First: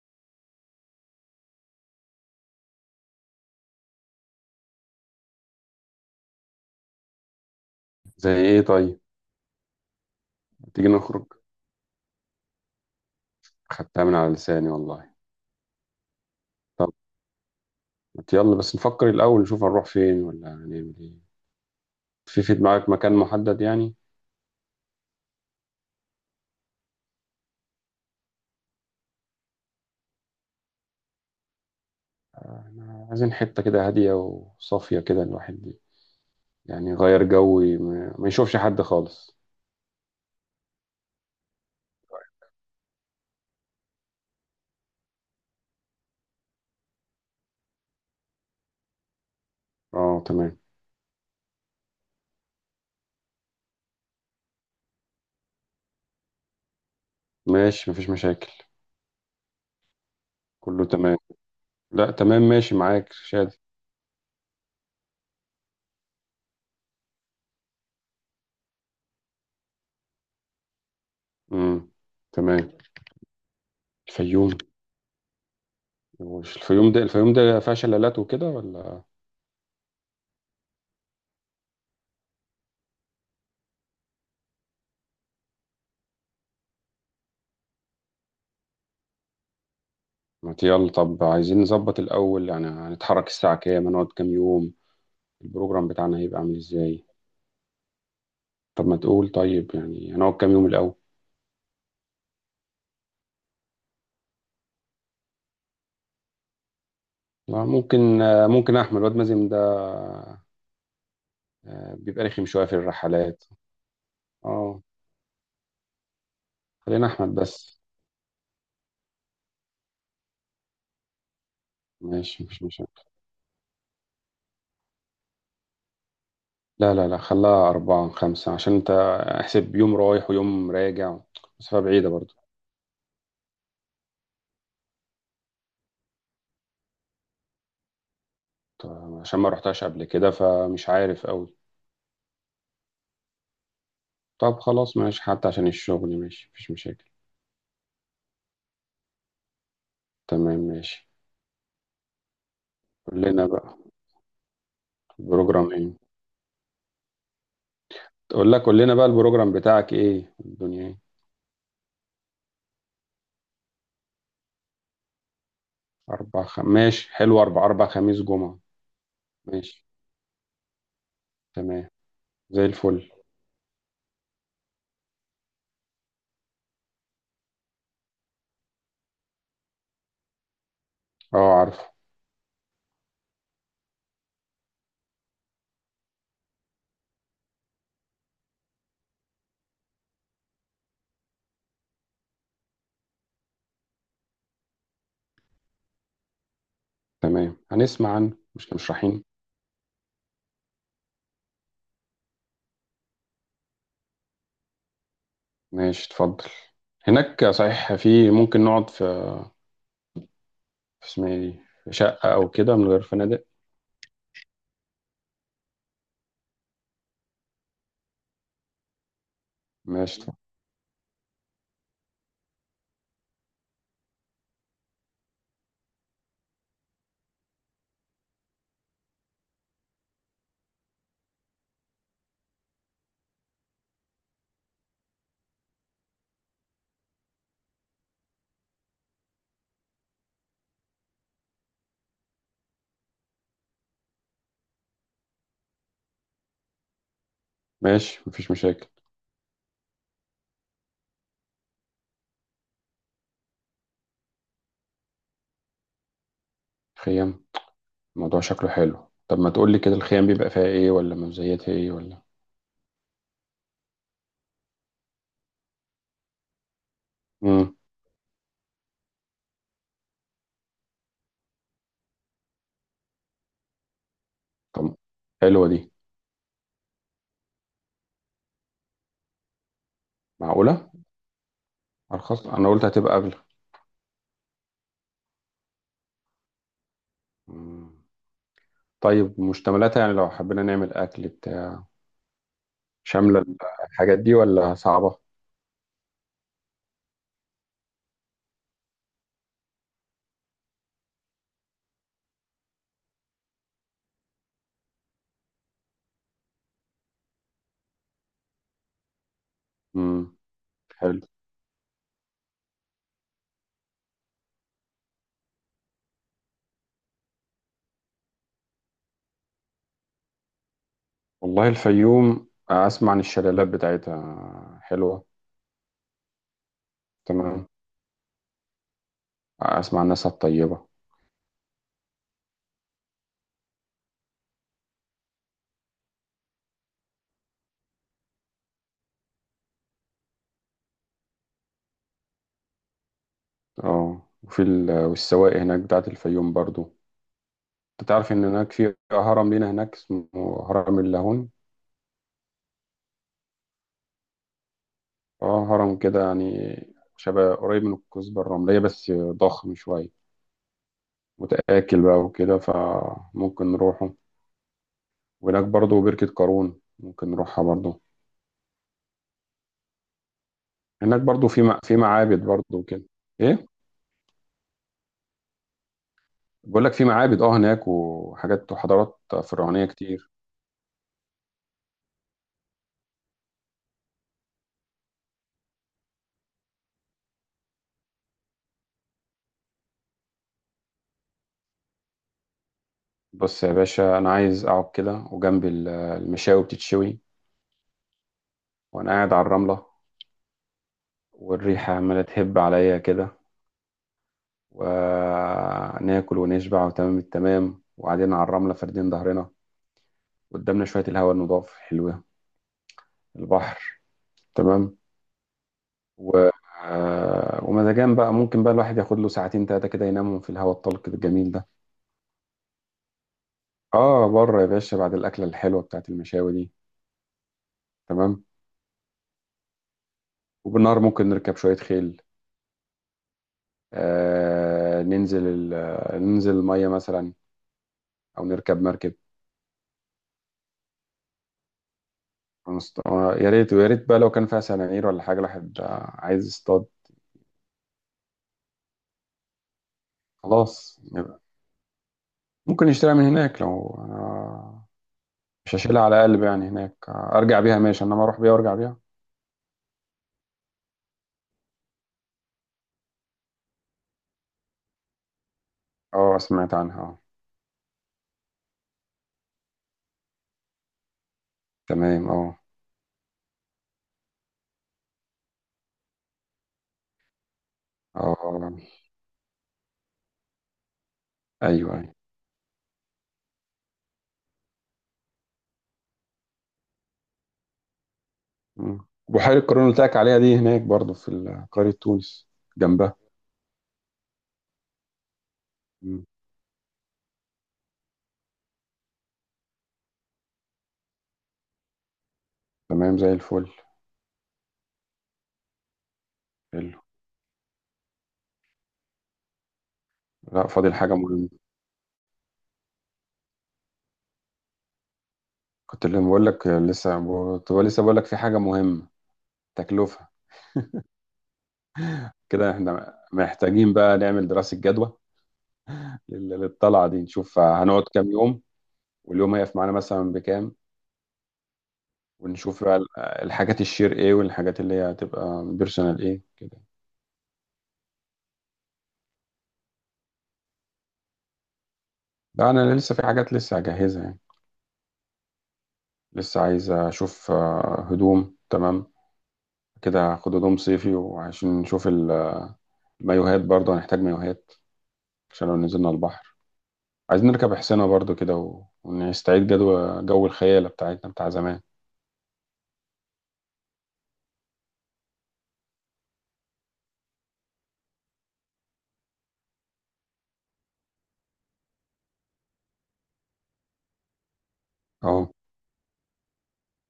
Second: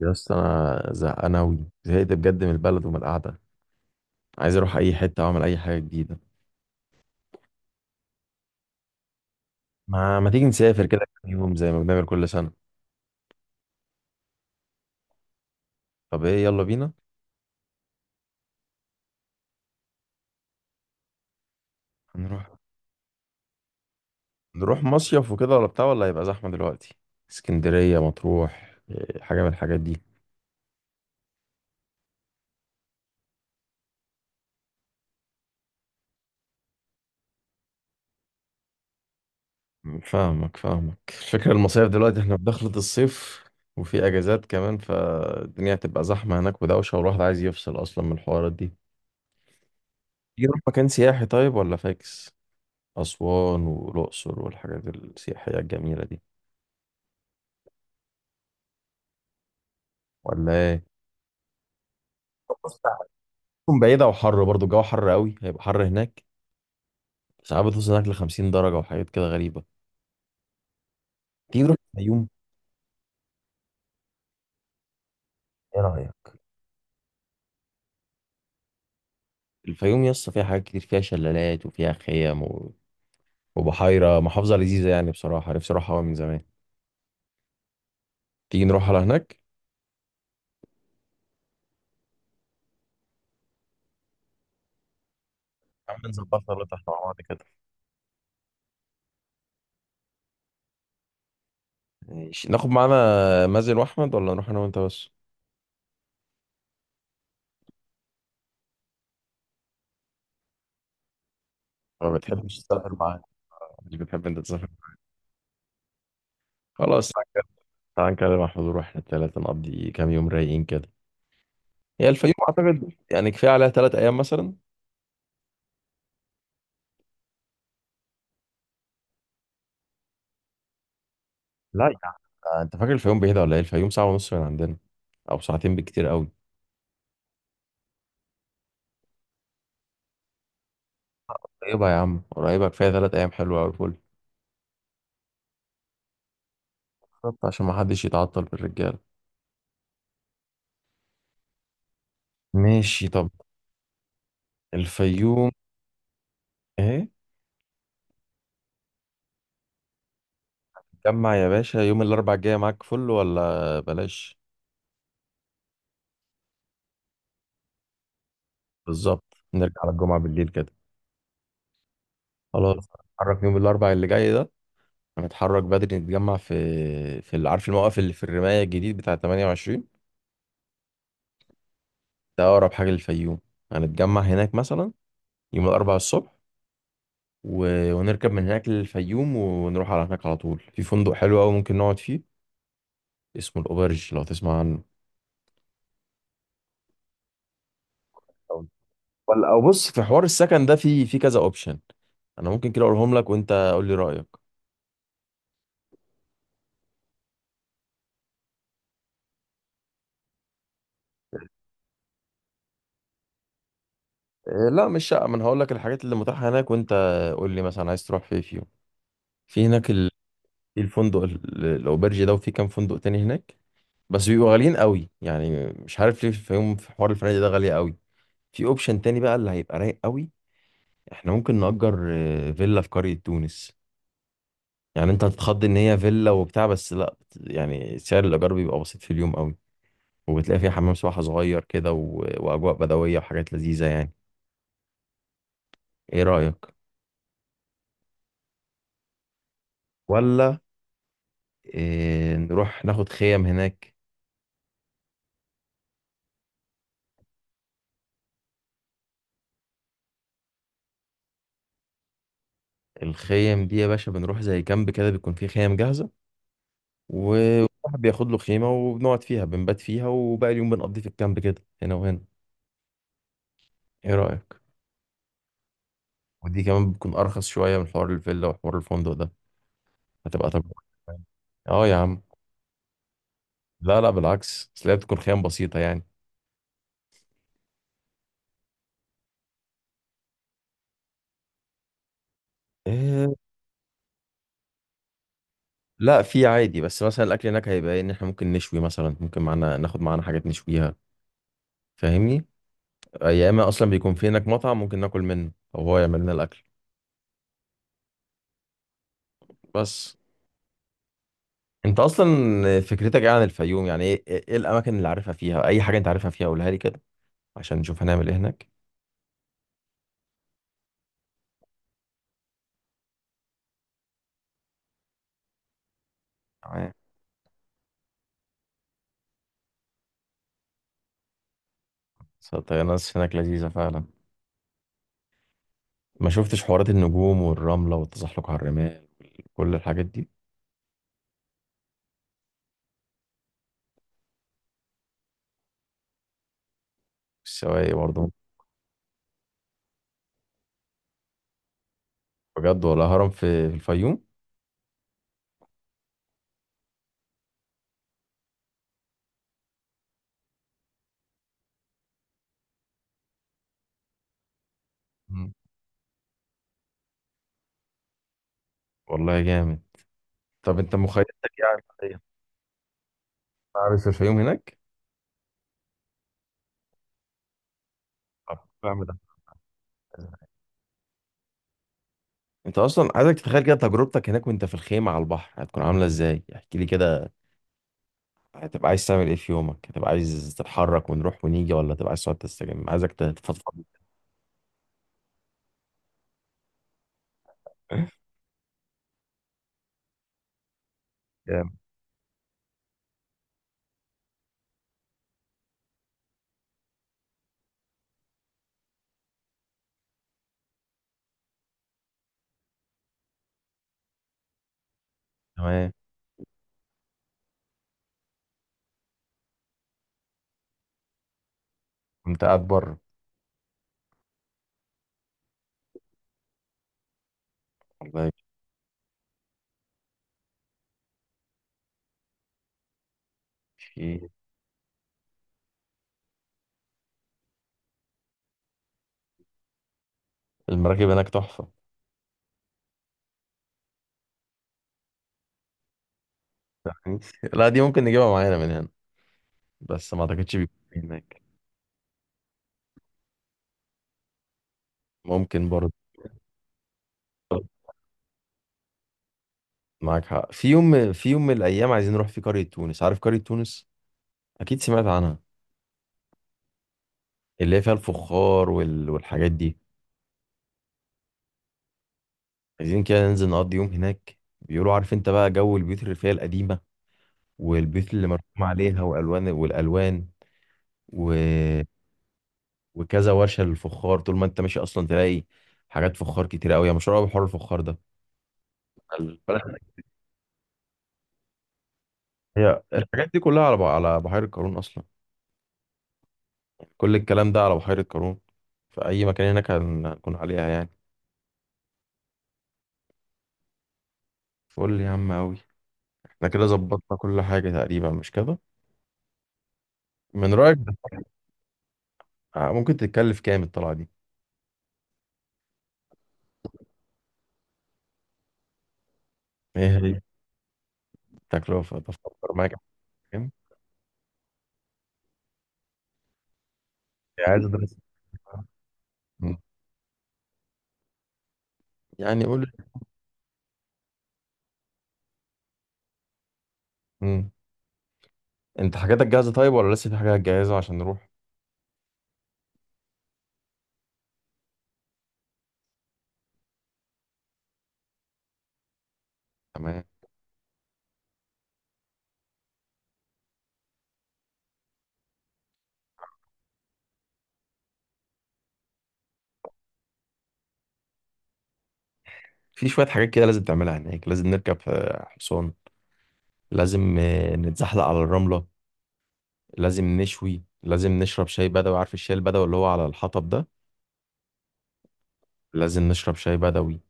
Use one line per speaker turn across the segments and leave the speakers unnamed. يا اسطى انا زهقان اوي زهقت بجد من البلد ومن القعده. عايز اروح اي حته واعمل اي حاجه جديده.
زي ايه طيب؟
ما تيجي نسافر
تيجي
كده
نخرج.
كام يوم زي ما بنعمل كل سنه؟
خدتها من على لساني والله.
طب ايه، يلا
طب،
بينا.
ما يلا بس نفكر الاول، نشوف هنروح فين ولا هنعمل ايه. في
هنروح
في دماغك مكان محدد يعني؟
نروح مصيف وكده ولا بتاع، ولا هيبقى زحمه دلوقتي؟ اسكندريه، مطروح، إيه، حاجه من الحاجات دي.
احنا عايزين حتة كده هادية وصافية، كده الواحد يعني يغير جو، ما يشوفش حد خالص.
فاهمك الفكره. المصايف دلوقتي احنا في دخلة الصيف وفي اجازات كمان، فالدنيا هتبقى زحمه هناك ودوشه، والواحد عايز يفصل اصلا من الحوارات دي.
اه،
تيجي
تمام،
نروح مكان سياحي طيب، ولا فاكس؟ أسوان والأقصر والحاجات السياحية الجميلة دي،
ماشي مفيش مشاكل،
ولا إيه؟
كله تمام. لا، تمام، ماشي
بص،
معاك شادي.
تكون بعيدة وحر، برضو الجو حر قوي، هيبقى حر هناك. ساعات بتوصل هناك لخمسين درجة وحاجات كده غريبة. تيجي تروح
امم،
الفيوم؟
تمام، الفيوم.
إيه رأيك؟
هو الفيوم ده فيها شلالات وكده ولا؟
الفيوم يسطا فيها حاجات كتير، فيها شلالات وفيها خيم وبحيرة محافظة لذيذة. يعني بصراحة نفسي أروحها أوي من زمان. تيجي نروح على هناك؟
ما ت- يلا طب، عايزين نظبط الأول، يعني هنتحرك الساعة كام، هنقعد كام يوم، البروجرام
يا عم
بتاعنا هيبقى
نظبطها
عامل
ولا تحت مع
ازاي؟
بعض كده.
طب ما تقول طيب، يعني هنقعد كام يوم الأول؟
ماشي، ناخد معانا مازن وأحمد ولا نروح أنا وأنت بس؟
ممكن، ممكن أحمد. الواد مازن ده،
ما
بيبقى رخم
بتحبش
شوية في
تسافر معانا،
الرحلات.
مش بتحب أنت تسافر.
اه، خلينا
خلاص،
أحمد بس.
تعال نكلم محمود ونروح احنا التلاتة نقضي كام يوم رايقين كده. هي الفيوم
ماشي، مفيش
أعتقد
مشاكل.
يعني كفاية عليها تلات أيام مثلا.
لا لا لا، خلاها أربعة خمسة عشان أنت احسب يوم رايح ويوم راجع، مسافة
لا يا
بعيدة
عم،
برضو.
أنت فاكر الفيوم بعيدة ولا إيه؟ الفيوم ساعة ونص من عندنا، أو ساعتين بكتير أوي.
طب عشان ما رحتهاش قبل كده، فمش عارف أوي.
قريبة يا عم، قريبة. كفاية تلات أيام حلوة أوي، فل.
طب خلاص، ماشي، حتى عشان الشغل. ماشي، مفيش مشاكل.
بالظبط عشان محدش يتعطل بالرجالة.
تمام، ماشي.
ماشي طب.
كلنا بقى.
الفيوم.
بروجرام ايه؟
إيه.
تقول لك قول لنا بقى، البروجرام بتاعك ايه، الدنيا ايه؟
جمع يا باشا يوم الأربع الجاية، معاك فل ولا بلاش؟
ماشي حلو. اربع خميس جمعة.
بالظبط. نرجع
ماشي.
على الجمعة بالليل كده.
تمام، زي
خلاص،
الفل.
نتحرك يوم الأربع اللي جاي ده. هنتحرك بدري، نتجمع في عارف الموقف اللي في الرماية الجديد بتاع 28؟
اه، عارفه.
ده أقرب حاجة للفيوم. هنتجمع هناك مثلا يوم الأربعاء الصبح و... ونركب من هناك للفيوم، ونروح على هناك على طول. في فندق حلو أوي ممكن نقعد فيه، اسمه الأوبرج، لو تسمع عنه.
تمام، هنسمع عنه، مش كده، مش رايحين؟
ولا، أو بص، في حوار السكن ده في كذا أوبشن. أنا ممكن كده أقولهم لك وأنت قول لي رأيك.
ماشي، اتفضل. هناك صحيح، في ممكن نقعد في اسمها ايه دي، في شقة او كده من غير فنادق؟
إيه، لا مش شقة. ما أنا هقول لك الحاجات اللي متاحة هناك، وأنت قول لي مثلا عايز تروح فين فيهم. في هناك ال...
ماشي، اتفضل.
في الفندق الأوبرج ده، وفي كام فندق تاني هناك، بس بيبقوا غاليين قوي. يعني مش عارف ليه في يوم في حوار الفنادق ده غالية قوي. في اوبشن تاني بقى اللي هيبقى رايق قوي، احنا ممكن نأجر فيلا في قرية تونس. يعني انت هتتخض ان هي فيلا وبتاع، بس لا، يعني سعر الايجار بيبقى بسيط في اليوم قوي. وبتلاقي فيها حمام سباحة صغير كده واجواء بدوية وحاجات لذيذة يعني. ايه رأيك؟
ماشي، مفيش مشاكل.
ولا إيه، نروح ناخد خيم هناك؟
خيام. الموضوع شكله حلو. طب ما تقول لي كده، الخيام بيبقى فيها ايه، ولا مزيتها ايه ولا؟
الخيم دي يا باشا بنروح زي كامب كده، بيكون فيه خيم جاهزة،
امم،
وواحد بياخد له خيمة وبنقعد فيها، بنبات فيها، وباقي اليوم بنقضيه في الكامب كده هنا وهنا. ايه رأيك؟
طب، حلوة دي.
ودي كمان بتكون ارخص شوية من حوار الفيلا وحوار الفندق ده. هتبقى تجربة.
معقولة؟
اه يا عم.
ارخص؟ انا قلت هتبقى اغلى.
لا لا، بالعكس، بس هي بتكون خيام بسيطة يعني.
مم. طيب، مشتملاتها يعني لو حبينا نعمل أكل بتاع،
إيه.
شاملة الحاجات دي ولا صعبة؟
لا، في عادي. بس مثلا الاكل هناك هيبقى إيه؟ ان احنا ممكن نشوي مثلا، ممكن معانا ناخد معانا حاجات نشويها، فاهمني؟ يا اما اصلا بيكون في هناك مطعم ممكن ناكل منه او هو يعمل لنا الاكل. بس
امم. حلو.
انت اصلا فكرتك ايه عن الفيوم؟ يعني ايه ايه إيه الاماكن اللي عارفها فيها؟ اي حاجه انت عارفها فيها قولها لي كده عشان نشوف هنعمل ايه هناك.
والله الفيوم، أسمع عن الشلالات بتاعتها حلوة.
تمام.
تمام. أسمع عن ناسها الطيبة.
بس الطيران هناك لذيذه فعلا. ما شفتش حوارات النجوم والرمله والتزحلق على الرمال، كل الحاجات دي.
اه، وفي والسواقي هناك بتاعت الفيوم برضو.
السواقي
أنت
برضه.
تعرف إن هناك في هرم لينا هناك، اسمه هرم اللاهون.
بجد؟ ولا هرم في الفيوم؟
اه، هرم كده يعني، شبه قريب من الكثبة الرملية بس ضخم شوية، متآكل بقى وكده، فممكن نروحه.
مم.
وهناك برضو بركة قارون، ممكن نروحها برضو.
والله جامد. طب انت
هناك
مخيلتك
برضو في
ايه عن
في
الحقيقة؟
معابد برضو كده، ايه.
عارف الفيوم هناك.
بقول لك في معابد، اه، هناك،
طب
وحاجات
بعمل ده،
وحضارات فرعونية كتير.
انت اصلا عايزك تتخيل كده تجربتك هناك، وانت في الخيمه على البحر هتكون عامله ازاي، احكي لي كده. هتبقى عايز تعمل ايه في يومك؟ هتبقى عايز تتحرك ونروح ونيجي، ولا تبقى عايز تقعد تستجم؟ عايزك تتفضفض.
بص يا باشا، انا عايز اقعد كده، وجنب المشاوي بتتشوي، وانا قاعد على الرملة،
جامد.
والريحة عمالة تهب عليا كده. وناكل ونشبع وتمام التمام، وقاعدين على الرملة فاردين ظهرنا، قدامنا شوية الهواء النضاف حلوة، البحر، تمام.
تمام.
و... آه، ومزاجان بقى، ممكن بقى الواحد ياخد له ساعتين تلاتة كده ينامهم في الهواء الطلق الجميل ده.
كنت قاعد بره.
اه، بره يا باشا، بعد الأكلة الحلوة بتاعت المشاوي دي.
والله.
تمام. وبالنهار ممكن نركب شوية خيل.
في
آه ننزل ال... آه، ننزل المية مثلا، أو نركب مركب.
المراكب هناك تحفة.
يا ريت ويا ريت بقى لو كان فيها سنانير ولا حاجة، الواحد عايز يصطاد.
يعني لا، دي ممكن نجيبها معانا من هنا، بس ما اعتقدش بيكون في
خلاص يبقى.
هناك.
ممكن يشتريها من هناك لو
ممكن
مش
برضه.
هشيلها على قلب يعني هناك، أرجع بيها ماشي، إنما أروح بيها وأرجع بيها.
معاك حق. في يوم، في يوم من الايام عايزين نروح في قرية تونس. عارف قرية تونس؟ اكيد سمعت عنها.
اه، سمعت عنها، اه.
اللي هي فيها الفخار والحاجات دي.
تمام، اه،
عايزين كده ننزل نقضي يوم هناك، بيقولوا عارف انت بقى جو البيوت الريفية القديمة والبيوت اللي
اه،
مرسوم عليها والوان والالوان و...
ايوه، ايوه.
وكذا ورشه للفخار. طول ما انت ماشي اصلا تلاقي حاجات فخار كتير قوي، يا مشهور قوي بحوار الفخار ده.
بحيرة
البلد،
قارون اللي قلت لك عليها دي هناك برضو في قرية تونس
هي
جنبها.
الحاجات دي كلها على على بحيره قارون اصلا.
مم،
كل الكلام ده على بحيره قارون، في اي مكان هناك هنكون عليها يعني.
تمام، زي الفل.
فقول لي يا عم قوي، احنا كده
حلو.
ظبطنا كل حاجه تقريبا مش كده؟ من
لا،
رايك
فاضل
ده
حاجة مهمة.
ممكن تتكلف كام الطلعه دي؟
كنت اللي بقول لك لسه. لسه بقول لك في حاجة مهمة.
ايه هي؟
تكلفة.
التكلفه بفكر
كده
معاك.
احنا
كام؟
محتاجين بقى نعمل دراسة جدوى للطلعة دي، نشوف
عايز ادرس
هنقعد كام يوم، واليوم هيقف معانا مثلا بكام.
يعني.
ونشوف بقى الحاجات الشير ايه، والحاجات اللي هي هتبقى بيرسونال ايه كده.
قول، انت حاجاتك جاهزة طيب ولا لسه في حاجات جاهزة عشان نروح؟
لا، انا لسه في حاجات لسه هجهزها يعني. لسه عايز اشوف هدوم تمام،
تمام.
كده هاخد هدوم صيفي، وعشان نشوف المايوهات برضه هنحتاج مايوهات عشان لو نزلنا البحر. عايزين نركب حصينة برضه كده، ونستعيد جدوى جو الخيالة بتاعتنا بتاع زمان.
في شوية حاجات كده لازم تعملها هناك. لازم نركب حصان. لازم نتزحلق على الرملة. لازم نشوي. لازم نشرب شاي بدوي، عارف الشاي البدوي اللي هو على الحطب ده؟
اهو.
لازم نشرب شاي بدوي.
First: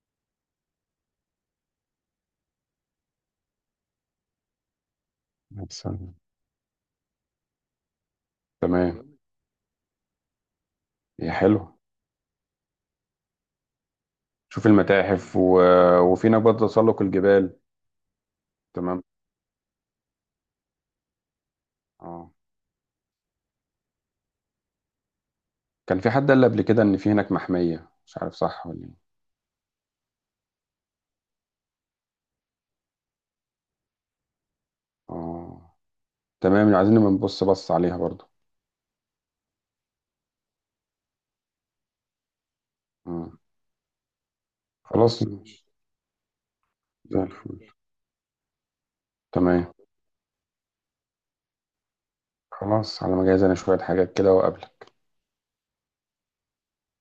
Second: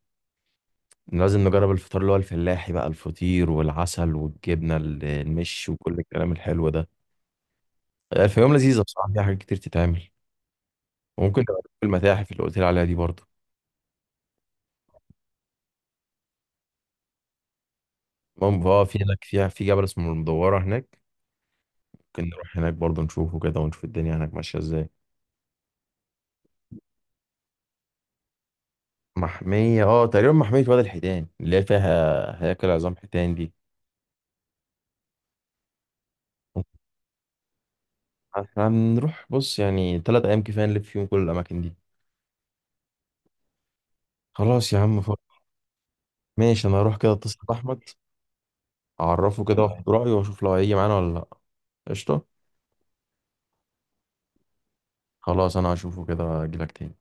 لازم نجرب الفطار اللي هو الفلاحي بقى، الفطير والعسل والجبنة المش وكل
أحسن.
الكلام الحلو ده. الفيوم لذيذة بصراحة،
تمام.
فيها حاجات كتير تتعمل.
هي
وممكن تبقى
حلو.
في المتاحف اللي قلت لي عليها دي برضه.
شوف المتاحف وفي هناك برضه تسلق الجبال.
المهم، اه، في
تمام.
هناك في جبل اسمه المدورة هناك. ممكن
اه،
نروح هناك برضه نشوفه كده، ونشوف الدنيا هناك ماشية ازاي.
كان في حد قال قبل كده ان في هناك محمية، مش عارف صح ولا ايه.
محمية، اه تقريبا، محمية وادي الحيتان اللي هي فيها هياكل عظام حيتان دي.
اه، تمام، عايزين نبقى بص عليها برضه.
احنا هنروح بص يعني تلات أيام كفاية نلف فيهم كل الأماكن دي.
مم.
خلاص يا عم، فل.
خلاص، ماشي.
ماشي، أنا هروح كده
زي
أتصل
الفل،
بأحمد، أعرفه كده
تمام.
وأخد رأيه، وأشوف لو هيجي معانا ولا لأ. قشطة.
خلاص، على ما اجهز انا شوية حاجات كده وأقابلك.
خلاص، أنا هشوفه كده أجيلك تاني.